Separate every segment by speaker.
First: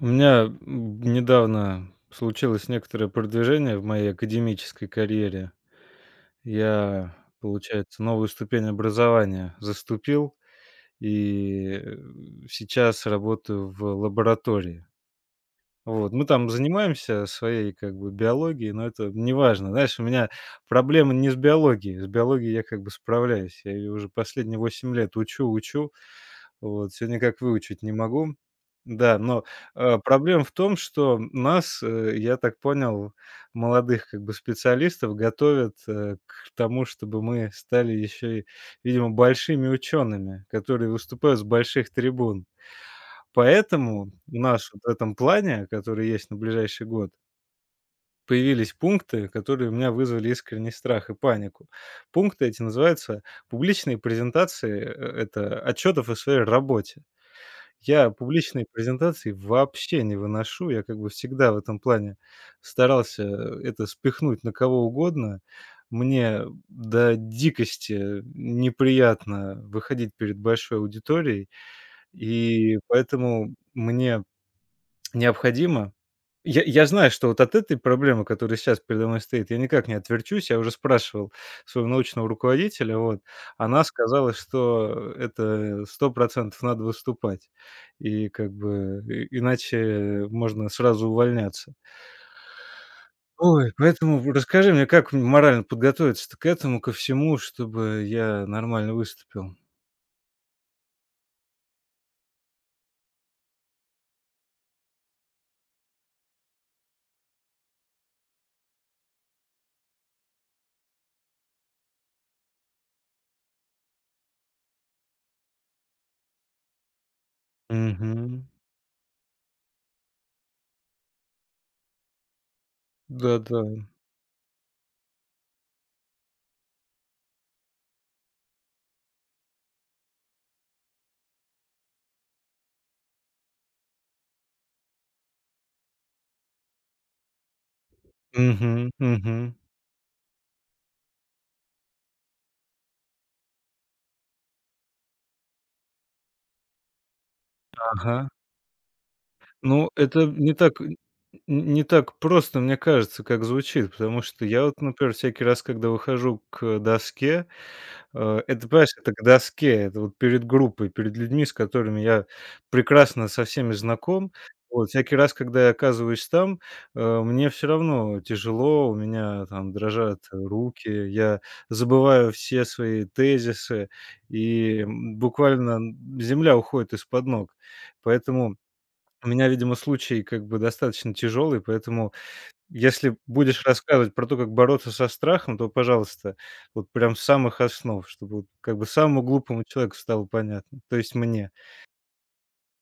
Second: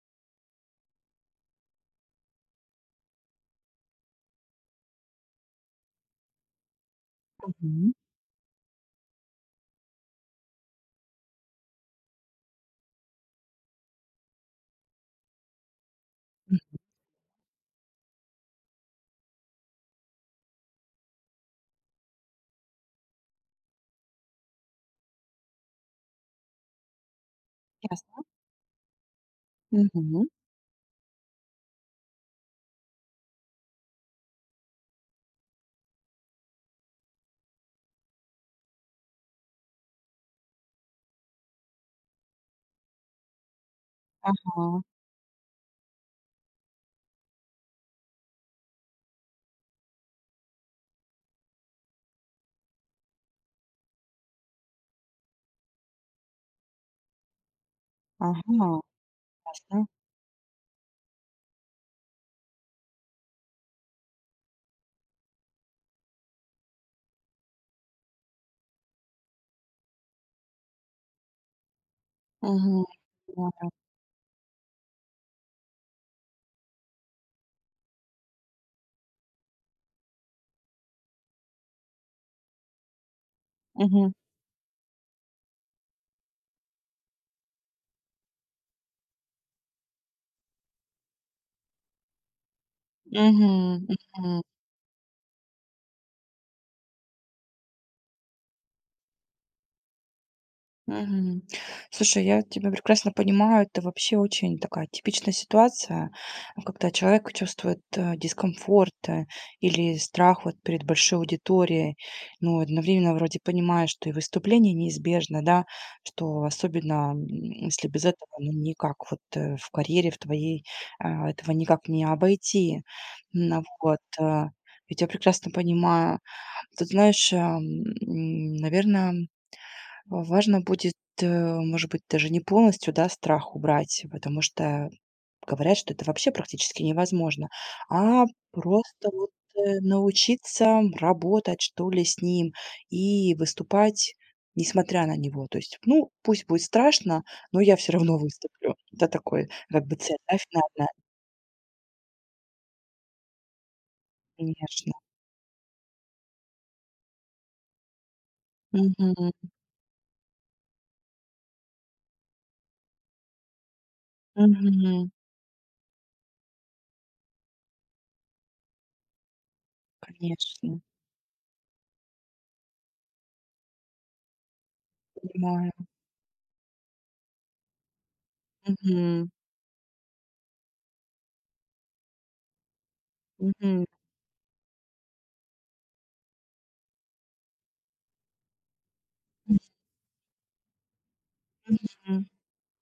Speaker 1: У меня недавно случилось некоторое продвижение в моей академической карьере. Я,
Speaker 2: Мгм.
Speaker 1: получается, новую ступень образования заступил и сейчас работаю в лаборатории. Вот. Мы там занимаемся своей как бы биологией, но это не важно. Знаешь, у меня проблема не с биологией. С биологией я как бы справляюсь. Я ее уже последние 8 лет учу, учу. Вот, всё никак выучить не
Speaker 2: Ясно.
Speaker 1: могу. Да, но,
Speaker 2: Мгм.
Speaker 1: проблема в том, что нас, я так понял, молодых как бы специалистов готовят, к тому, чтобы мы стали еще и, видимо, большими учеными, которые выступают с больших трибун. Поэтому у нас
Speaker 2: Ага.
Speaker 1: вот в этом плане, который есть на ближайший год, появились пункты, которые у меня вызвали искренний страх и панику. Пункты эти называются "Публичные презентации, это отчетов о своей работе". Я публичные
Speaker 2: Ага.
Speaker 1: презентации
Speaker 2: Ясно.
Speaker 1: вообще не выношу. Я как бы всегда в этом плане старался это спихнуть на кого угодно. Мне до дикости неприятно выходить перед большой аудиторией, и
Speaker 2: Мгм.
Speaker 1: поэтому
Speaker 2: Да.
Speaker 1: мне необходимо я знаю, что вот от этой проблемы, которая сейчас передо мной стоит, я никак не отверчусь. Я уже спрашивал своего научного руководителя, вот. Она
Speaker 2: Мгм.
Speaker 1: сказала, что это 100% надо выступать. И как бы и иначе можно сразу увольняться. Ой,
Speaker 2: Мгм.
Speaker 1: поэтому в
Speaker 2: Мгм.
Speaker 1: расскажи мне, как мне морально подготовиться к этому, ко всему, чтобы я нормально выступил?
Speaker 2: Мгм. Слушай, я тебя прекрасно понимаю. Это вообще очень такая типичная ситуация, когда человек чувствует дискомфорт или страх вот перед большой аудиторией, но одновременно вроде понимает, что и выступление неизбежно, да, что особенно, если без этого,
Speaker 1: Угу.
Speaker 2: ну, никак вот, в карьере в твоей, этого никак не обойти. Ну,
Speaker 1: Да-да.
Speaker 2: вот. Я тебя прекрасно понимаю. Ты знаешь, наверное, важно будет, э, может быть, даже не полностью, да, страх убрать, потому что говорят, что это вообще практически невозможно, а
Speaker 1: Угу,
Speaker 2: просто вот,
Speaker 1: угу.
Speaker 2: научиться работать, что ли, с ним и выступать, несмотря на него. То есть, ну, пусть будет страшно, но я все
Speaker 1: Ага.
Speaker 2: равно выступлю. Это такой, как
Speaker 1: Ну,
Speaker 2: бы, цель,
Speaker 1: это
Speaker 2: да,
Speaker 1: не так
Speaker 2: финальная.
Speaker 1: н не так просто, мне кажется, как звучит, потому что я вот,
Speaker 2: Конечно.
Speaker 1: например, всякий раз, когда выхожу к доске, это, понимаешь, это к
Speaker 2: Мгм.
Speaker 1: доске, это вот перед группой, перед людьми, с которыми я прекрасно со всеми знаком. Вот
Speaker 2: Мгм.
Speaker 1: всякий раз, когда я оказываюсь там, мне все равно тяжело, у меня там дрожат
Speaker 2: Конечно.
Speaker 1: руки, я забываю все свои тезисы, и,
Speaker 2: Понимаю.
Speaker 1: буквально, земля уходит из-под ног. Поэтому
Speaker 2: Мгм.
Speaker 1: у меня, видимо, случай как бы достаточно тяжелый, поэтому если будешь
Speaker 2: Мгм.
Speaker 1: рассказывать про то, как бороться со страхом, то, пожалуйста, вот прям с самых основ, чтобы вот как бы самому глупому человеку стало понятно, то есть мне.
Speaker 2: Мгм.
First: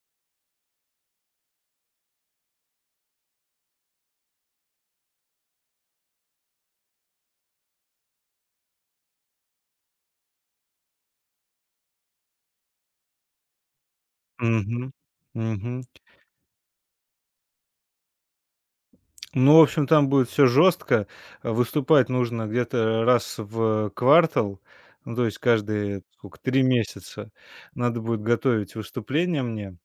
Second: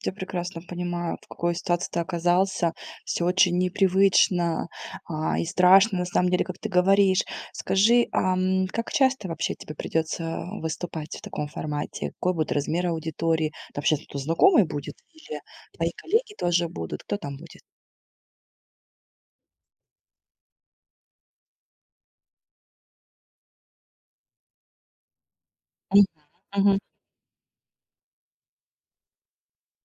Speaker 2: Я прекрасно понимаю, в какой ситуации ты оказался. Все очень непривычно, и страшно, на самом деле, как ты говоришь. Скажи, как часто вообще тебе придется выступать в таком формате? Какой будет размер аудитории? Там сейчас кто знакомый
Speaker 1: Мгм.
Speaker 2: будет или
Speaker 1: Мгм.
Speaker 2: твои коллеги тоже будут? Кто там будет?
Speaker 1: Ну, в общем, там будет все жестко. Выступать нужно где-то раз в квартал, ну, то есть каждые
Speaker 2: Мгм.
Speaker 1: сколько, три
Speaker 2: Мгм.
Speaker 1: месяца надо будет готовить выступление мне.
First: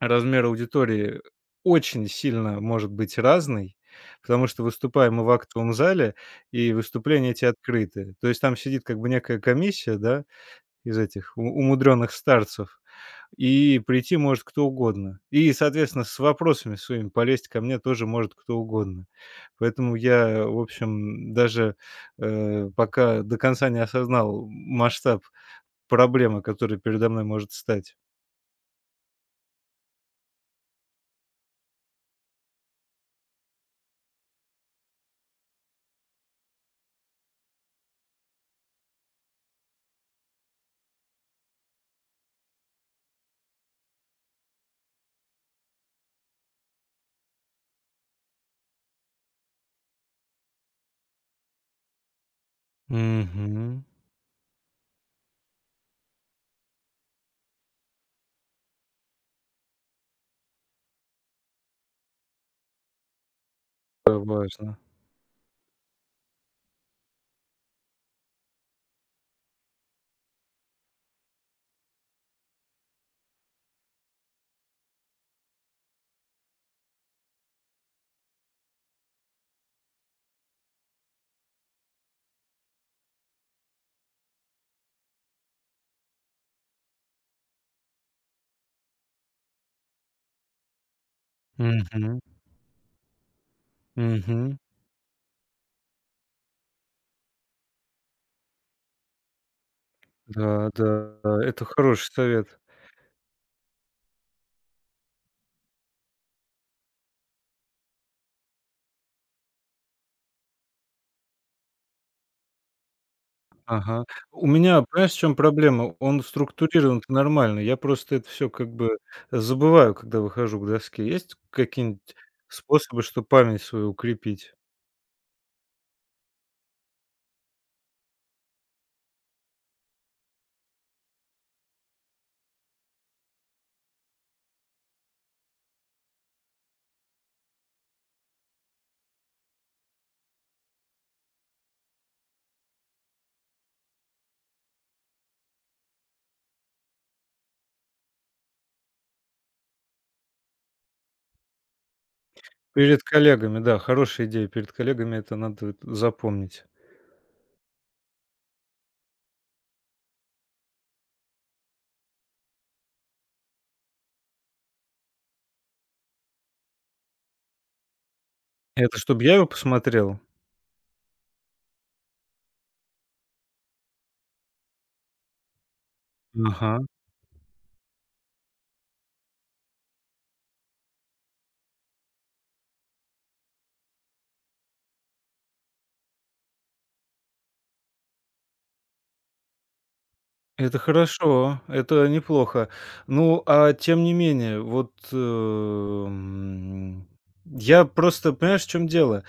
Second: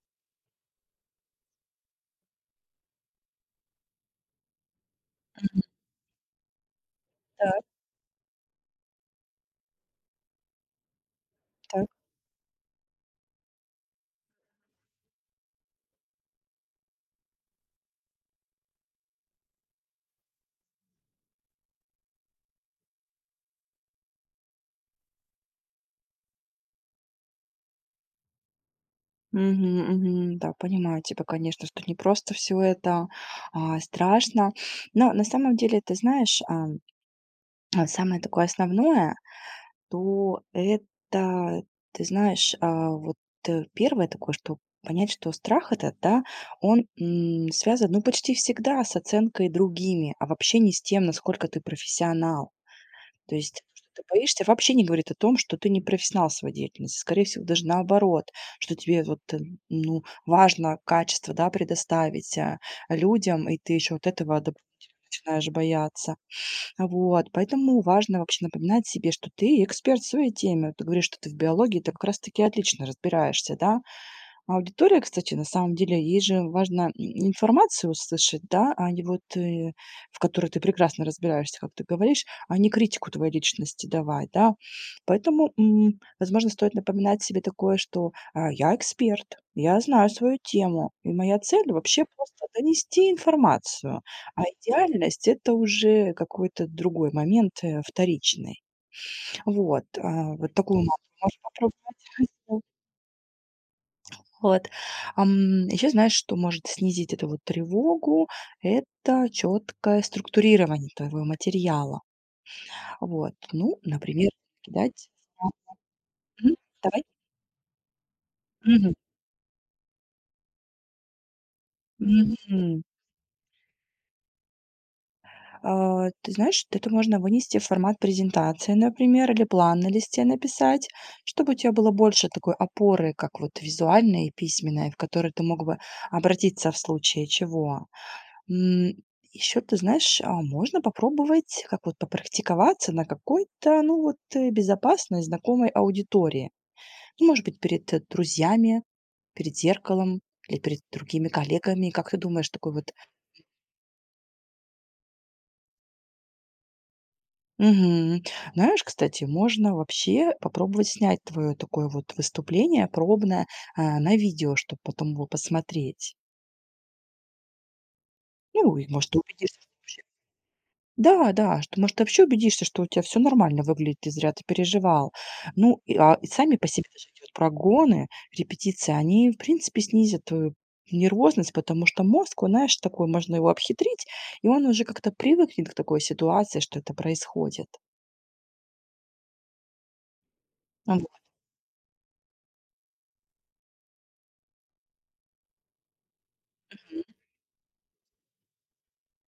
Speaker 1: Размер аудитории очень сильно может быть разный, потому что выступаем мы в актовом зале, и выступления эти
Speaker 2: Так,
Speaker 1: открыты. То есть там сидит как бы некая комиссия, да, из этих у
Speaker 2: так.
Speaker 1: умудренных старцев, и прийти может кто угодно. И, соответственно, с вопросами своими полезть ко мне тоже может кто угодно. Поэтому я, в общем, даже, пока до конца не осознал масштаб проблемы, которая передо мной может стать.
Speaker 2: Мгм, мгм. Да, понимаю тебя, конечно, что не просто всё это, страшно. Но на самом деле, ты знаешь, самое такое основное, то это, ты знаешь, первое такое, что понять, что страх этот, да, он, связан, ну, почти всегда с оценкой другими, а вообще не с тем, насколько ты профессионал. То есть,
Speaker 1: Мгм.
Speaker 2: что ты боишься, вообще не говорит о том, что ты не профессионал в своей деятельности. Скорее всего, даже наоборот, что тебе вот, ну, важно качество, да, предоставить, людям, и ты еще от
Speaker 1: Это
Speaker 2: этого дополнительно
Speaker 1: важно.
Speaker 2: начинаешь бояться. Вот, поэтому важно вообще напоминать себе, что ты эксперт в своей теме. Вот, ты говоришь, что ты в биологии, ты как раз-таки отлично разбираешься, да? Аудитория, кстати, на самом деле, ей же важно и информацию услышать, да, а не вот, в которой ты прекрасно разбираешься, как ты говоришь, а не критику твоей личности давать, да. Поэтому, возможно, стоит напоминать себе такое, что, я эксперт, я знаю свою тему, и моя цель вообще
Speaker 1: Мгм,
Speaker 2: просто донести информацию, а
Speaker 1: мгм.
Speaker 2: идеальность — это уже какой-то другой момент, вторичный. Вот, вот
Speaker 1: Да,
Speaker 2: такую мантру
Speaker 1: да,
Speaker 2: можешь
Speaker 1: да, это
Speaker 2: попробовать.
Speaker 1: хороший совет.
Speaker 2: Вот. Еще знаешь, что может снизить эту вот тревогу? Это четкое структурирование твоего материала. Вот. Ну,
Speaker 1: Ага.
Speaker 2: например,
Speaker 1: У меня,
Speaker 2: кидать.
Speaker 1: понимаешь, в чем
Speaker 2: а,
Speaker 1: проблема? Он
Speaker 2: мгм, Давай.
Speaker 1: структурирован нормально. Я просто это все как
Speaker 2: Мгм.
Speaker 1: бы забываю, когда выхожу к доске. Есть какие-нибудь
Speaker 2: Мгм.
Speaker 1: способы, чтобы память свою укрепить?
Speaker 2: Ты знаешь, это можно вынести в формат презентации, например, или план на листе написать, чтобы у тебя было больше такой опоры, как вот визуальная и письменная, в которой ты мог бы обратиться в случае чего. М, еще ты знаешь, а можно попробовать, как вот попрактиковаться на какой-то, ну вот, безопасной, знакомой аудитории. Ну, может быть, перед, друзьями, перед зеркалом или перед другими коллегами. Как ты думаешь, такой вот.
Speaker 1: Перед коллегами, да, хорошая идея. Перед коллегами это надо вот запомнить.
Speaker 2: Мгм. Знаешь, кстати, можно вообще попробовать снять твое такое вот выступление пробное, на видео, чтобы потом его посмотреть. Ну, и,
Speaker 1: Это
Speaker 2: может, ты
Speaker 1: чтобы я его
Speaker 2: убедишься, что
Speaker 1: посмотрел?
Speaker 2: да, да, что, может, ты вообще убедишься, что у тебя все нормально выглядит, и зря ты переживал. Ну, и, и сами по
Speaker 1: Ага.
Speaker 2: себе даже эти вот прогоны, репетиции, они, в принципе, снизят твою нервозность, потому что мозг, он, знаешь, такой, можно его обхитрить, и он уже как-то привыкнет к такой ситуации, что это происходит.
Speaker 1: Это
Speaker 2: Вот.
Speaker 1: хорошо, это неплохо. Ну, а тем не менее, вот, я просто, понимаешь, в чем дело?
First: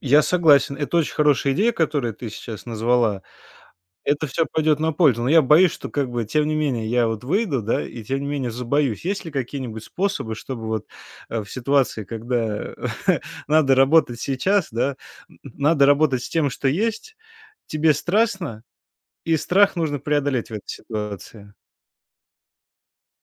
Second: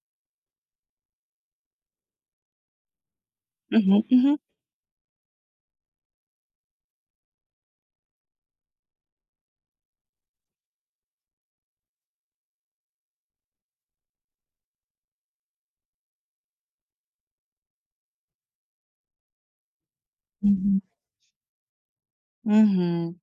Speaker 1: Я согласен, это очень хорошая идея, которую ты сейчас назвала.
Speaker 2: Мгм,
Speaker 1: Это
Speaker 2: мгм.
Speaker 1: все пойдет на пользу, но я боюсь, что как бы, тем не менее, я вот выйду, да, и тем не менее забоюсь. Есть ли какие-нибудь способы, чтобы вот, в ситуации, когда надо работать сейчас, да, н надо работать с тем, что есть, тебе страстно, и страх нужно преодолеть в этой
Speaker 2: Мгм.
Speaker 1: ситуации?
Speaker 2: Мгм.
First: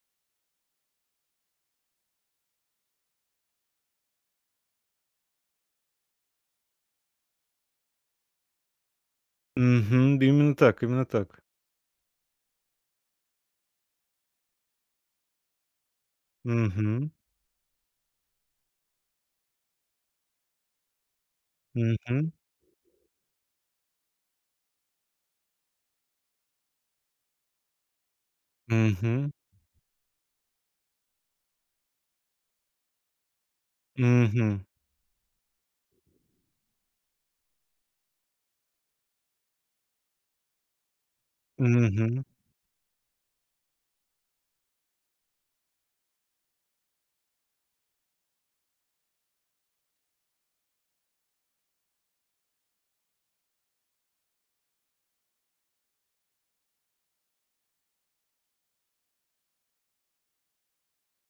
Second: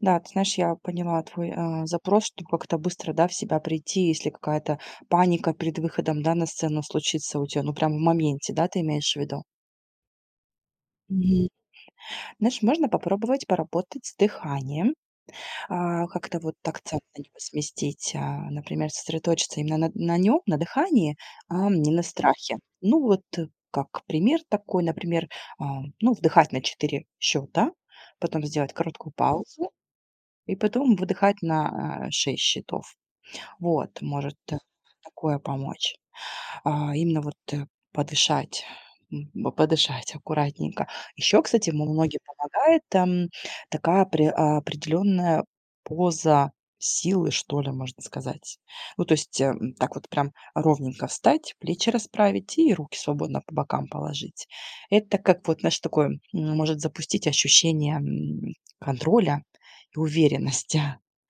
Speaker 2: Да, ты знаешь, я поняла твой, запрос, чтобы как-то быстро, да, в себя прийти, если какая-то паника перед выходом, да, на сцену случится у тебя, ну, прям в моменте, да, ты имеешь в виду?
Speaker 1: Мгм. Да именно так, именно так.
Speaker 2: Мгм. Знаешь, можно попробовать поработать с дыханием, как-то вот акцент
Speaker 1: Мгм.
Speaker 2: на него сместить, например, сосредоточиться именно на нем, на дыхании, а не на
Speaker 1: Мгм.
Speaker 2: страхе. Ну вот, как пример такой, например, ну вдыхать на 4 счета, потом сделать короткую
Speaker 1: Мгм.
Speaker 2: паузу и потом выдыхать на 6 счетов. Вот, может,
Speaker 1: Мгм.
Speaker 2: такое помочь. Именно вот, подышать, подышать аккуратненько. Еще, кстати, мо многим
Speaker 1: Мгм.
Speaker 2: помогает, такая определенная поза силы, что ли, можно сказать. Ну, то есть, так вот прям ровненько встать, плечи расправить и руки свободно по бокам положить. Это как вот, знаешь, такое, может запустить ощущение, контроля и уверенности.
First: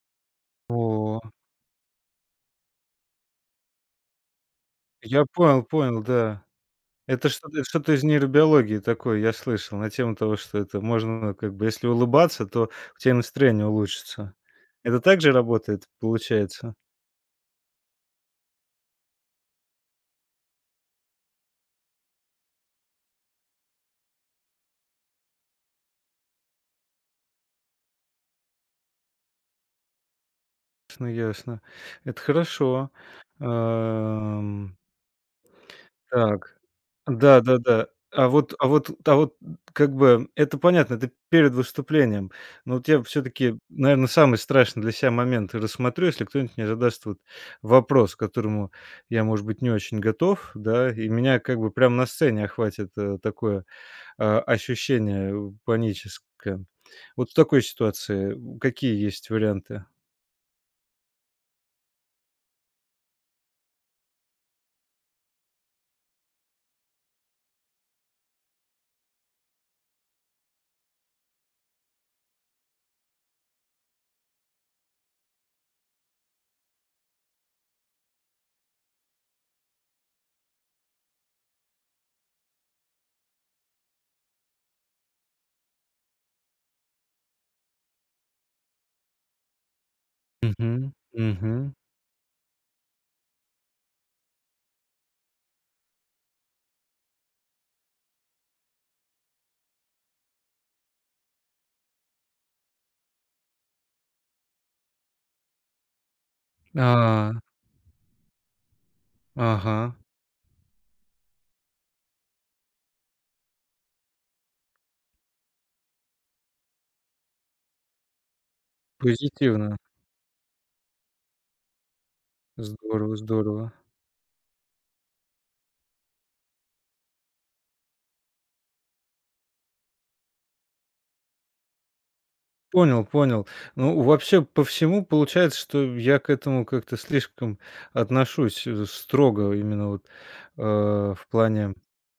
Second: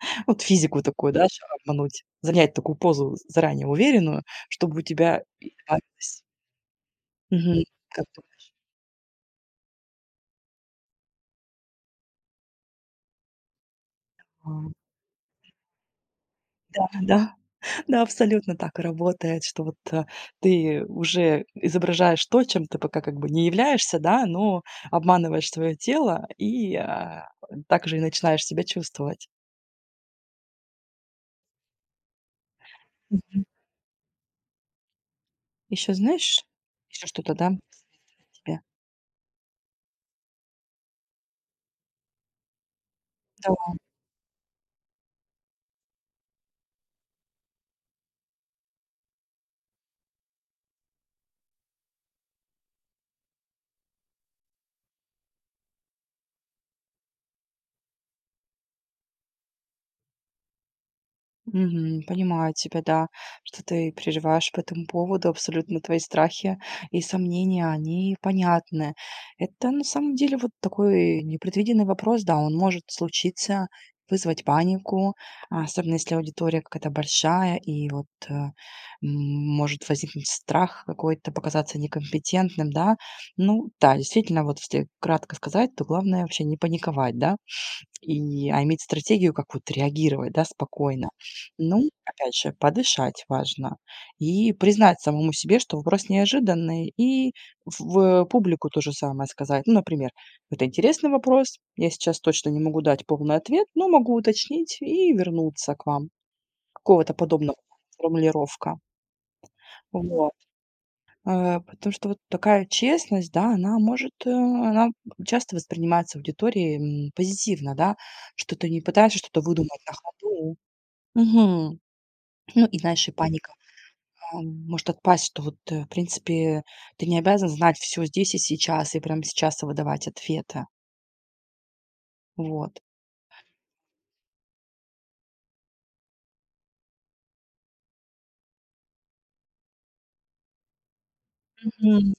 Speaker 2: Вот, физику такую,
Speaker 1: О,
Speaker 2: да, ща обмануть, занять такую позу заранее уверенную, чтобы у тебя
Speaker 1: я
Speaker 2: и
Speaker 1: понял, понял,
Speaker 2: добавилось.
Speaker 1: да. Это
Speaker 2: Мгм.
Speaker 1: что-то из
Speaker 2: Как бы,
Speaker 1: нейробиологии такое я слышал на тему того, что это можно как бы если улыбаться, то у тебя настроение улучшится.
Speaker 2: а,
Speaker 1: Это так же работает, получается?
Speaker 2: да, да, да, абсолютно так и работает, что вот, ты уже изображаешь то, чем ты пока как бы не являешься, да, но обманываешь свое тело и, так же и начинаешь себя чувствовать.
Speaker 1: Ясно, ясно. Это хорошо.
Speaker 2: Мгм.
Speaker 1: Ам,
Speaker 2: Еще знаешь,
Speaker 1: так.
Speaker 2: еще что-то, да,
Speaker 1: Да-да-да. А вот
Speaker 2: тебе?
Speaker 1: а вот а вот м, как бы это понятно, это перед выступлением. Но вот я все таки
Speaker 2: Да.
Speaker 1: наверное, самый страшный для себя момент рассмотрю, если кто-нибудь мне задаст вот вопрос, к которому я, может быть, не очень готов, да, и меня как бы прям на сцене охватит, такое, ощущение, паническое. Вот в такой ситуации, какие есть варианты?
Speaker 2: Мгм. Понимаю тебя, да, что ты переживаешь по этому поводу. Абсолютно твои страхи и сомнения, они понятны. Это на самом деле вот такой непредвиденный вопрос, да, он может случиться, вызвать панику, особенно если аудитория какая-то большая, и вот, может возникнуть страх какой-то, показаться некомпетентным, да. Ну да, действительно, вот если кратко сказать, то главное вообще не паниковать, да, и иметь стратегию, как вот реагировать, да,
Speaker 1: Угу,
Speaker 2: спокойно.
Speaker 1: угу.
Speaker 2: Ну, опять же, подышать важно и признать самому себе, что вопрос неожиданный, и в публику то же самое сказать. Ну, например, это интересный вопрос, я сейчас точно не могу дать полный ответ, но могу уточнить и вернуться к вам. Какого-то
Speaker 1: А,
Speaker 2: подобного формулировка.
Speaker 1: ага.
Speaker 2: Вот. Потому что вот такая честность, да, она часто воспринимается аудиторией, позитивно, да, что ты не пытаешься что-то
Speaker 1: Позитивно.
Speaker 2: выдумать на ходу. Мгм. Ну и, знаешь, и
Speaker 1: Здорово
Speaker 2: паника,
Speaker 1: здорово.
Speaker 2: может отпасть, что вот, в принципе, ты не обязан знать все здесь и сейчас, и прямо сейчас выдавать ответы. Вот.
Speaker 1: Понял, понял. Ну, вообще, по всему получается, что я к этому как-то слишком отношусь, строго именно вот, э, в плане,
Speaker 2: Мгм.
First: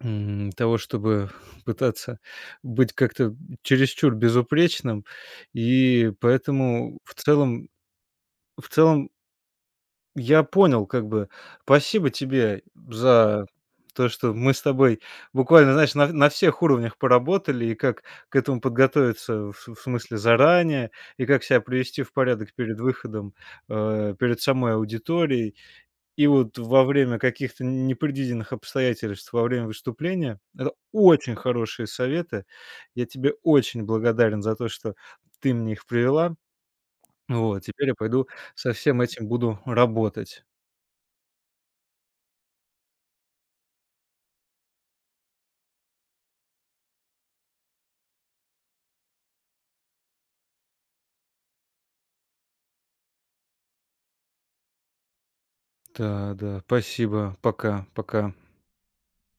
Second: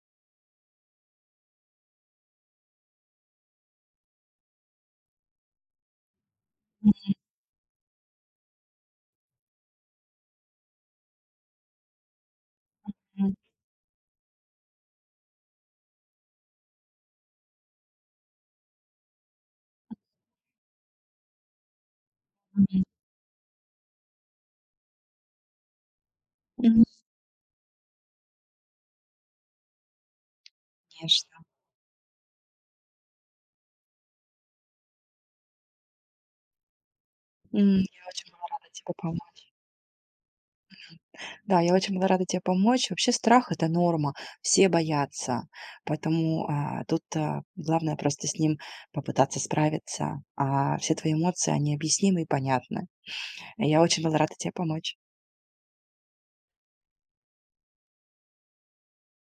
Speaker 1: того, чтобы пытаться быть как-то чересчур безупречным. И поэтому в целом я понял, как бы. Спасибо тебе
Speaker 2: Мгм.
Speaker 1: за то, что мы с тобой буквально, знаешь, на всех уровнях поработали, и как к этому подготовиться, в смысле, заранее, и как себя привести в порядок перед
Speaker 2: Мгм.
Speaker 1: выходом, перед самой аудиторией. И вот во
Speaker 2: М,
Speaker 1: время каких-то непредвиденных обстоятельств, во время выступления, это очень
Speaker 2: конечно.
Speaker 1: хорошие советы. Я тебе очень благодарен за то, что ты мне их привела. Вот,
Speaker 2: М,
Speaker 1: теперь я
Speaker 2: я
Speaker 1: пойду
Speaker 2: очень была рада
Speaker 1: со
Speaker 2: тебе
Speaker 1: всем
Speaker 2: пом
Speaker 1: этим буду работать.
Speaker 2: Да, я очень была рада тебе помочь. Вообще страх — это норма, все боятся, поэтому, тут, главное просто с ним попытаться справиться, а все твои эмоции, они объяснимы и понятны. Я очень была рада тебе помочь.
Speaker 1: Да, да. Спасибо. Пока, пока.